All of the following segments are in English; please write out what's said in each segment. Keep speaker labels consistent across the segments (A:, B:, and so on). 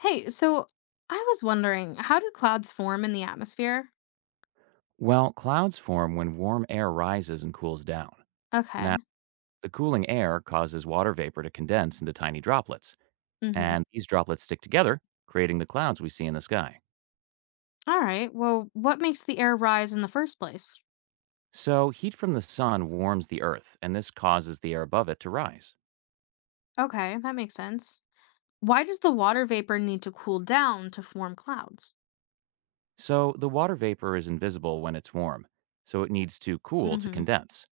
A: Hey, so I was wondering, how do clouds form in the atmosphere?
B: Well, clouds form when warm air rises and cools down. Now,
A: Okay.
B: the cooling air causes water vapor to condense into tiny droplets,
A: Mm-hmm.
B: and these droplets stick together, creating the clouds we see in the sky.
A: All right. Well, what makes the air rise in the first place?
B: So, heat from the sun warms the earth, and this causes the air above it to rise.
A: Okay, that makes sense. Why does the water vapor need to cool down to form clouds?
B: So, the water vapor is invisible when it's warm, so it needs to cool to
A: Mm-hmm.
B: condense.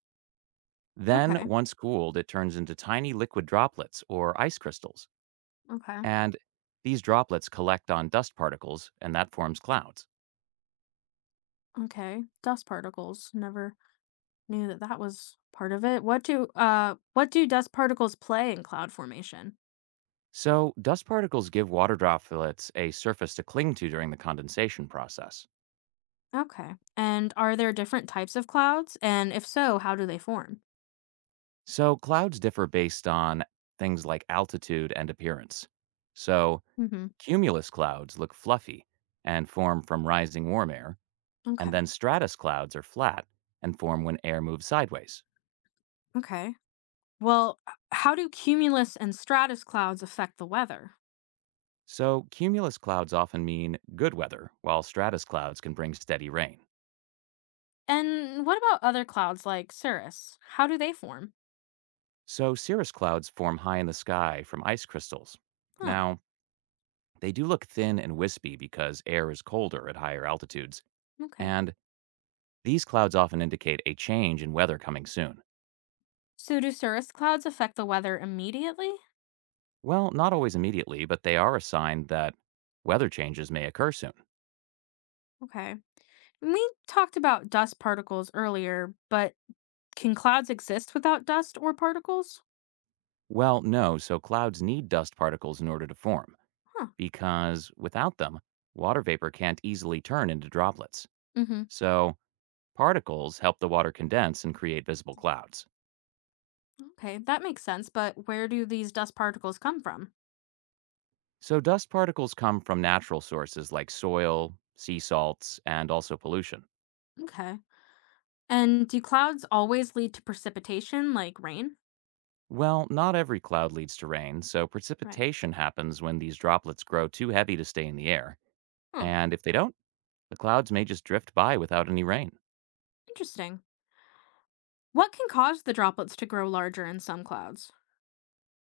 B: Then,
A: Okay.
B: once cooled, it turns into tiny liquid droplets or ice crystals,
A: Okay.
B: and these droplets collect on dust particles, and that forms clouds.
A: Okay. Dust particles. Never knew that was part of it. What do dust particles play in cloud formation?
B: So, dust particles give water droplets a surface to cling to during the condensation process.
A: Okay. And are there different types of clouds? And if so, how do they form?
B: So, clouds differ based on things like altitude and appearance. So,
A: Mm-hmm.
B: cumulus clouds look fluffy and form from rising warm air, and
A: Okay.
B: then stratus clouds are flat and form when air moves sideways.
A: Okay. Well, how do cumulus and stratus clouds affect the weather?
B: So, cumulus clouds often mean good weather, while stratus clouds can bring steady rain.
A: And what about other clouds like cirrus? How do they form?
B: So, cirrus clouds form high in the sky from ice crystals.
A: Oh,
B: Now, they do look thin and wispy because air is colder at higher altitudes,
A: okay.
B: and these clouds often indicate a change in weather coming soon.
A: So do cirrus clouds affect the weather immediately?
B: Well, not always immediately, but they are a sign that weather changes may occur soon.
A: Okay. We talked about dust particles earlier, but can clouds exist without dust or particles?
B: Well, no, so clouds need dust particles in order to form,
A: Huh.
B: because without them, water vapor can't easily turn into droplets.
A: Mm-hmm.
B: So, particles help the water condense and create visible clouds.
A: Okay, that makes sense, but where do these dust particles come from?
B: So, dust particles come from natural sources like soil, sea salts, and also pollution.
A: Okay. And do clouds always lead to precipitation like rain?
B: Well, not every cloud leads to rain, so
A: Right.
B: precipitation happens when these droplets grow too heavy to stay in the air.
A: Huh.
B: And if they don't, the clouds may just drift by without any rain.
A: Interesting. What can cause the droplets to grow larger in some clouds?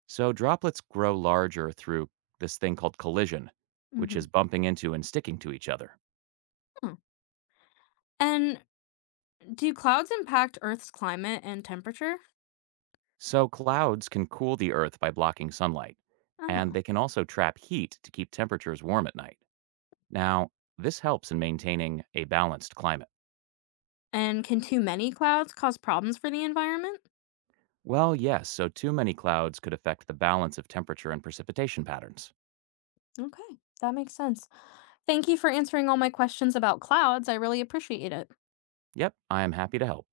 B: So droplets grow larger through this thing called collision, which
A: Hmm.
B: is bumping into and sticking to each other.
A: Hmm. And do clouds impact Earth's climate and temperature?
B: So clouds can cool the earth by blocking sunlight, and
A: Oh.
B: they can also trap heat to keep temperatures warm at night. Now, this helps in maintaining a balanced climate.
A: And can too many clouds cause problems for the environment?
B: Well, yes, so too many clouds could affect the balance of temperature and precipitation patterns.
A: Okay, that makes sense. Thank you for answering all my questions about clouds. I really appreciate it.
B: Yep, I am happy to help.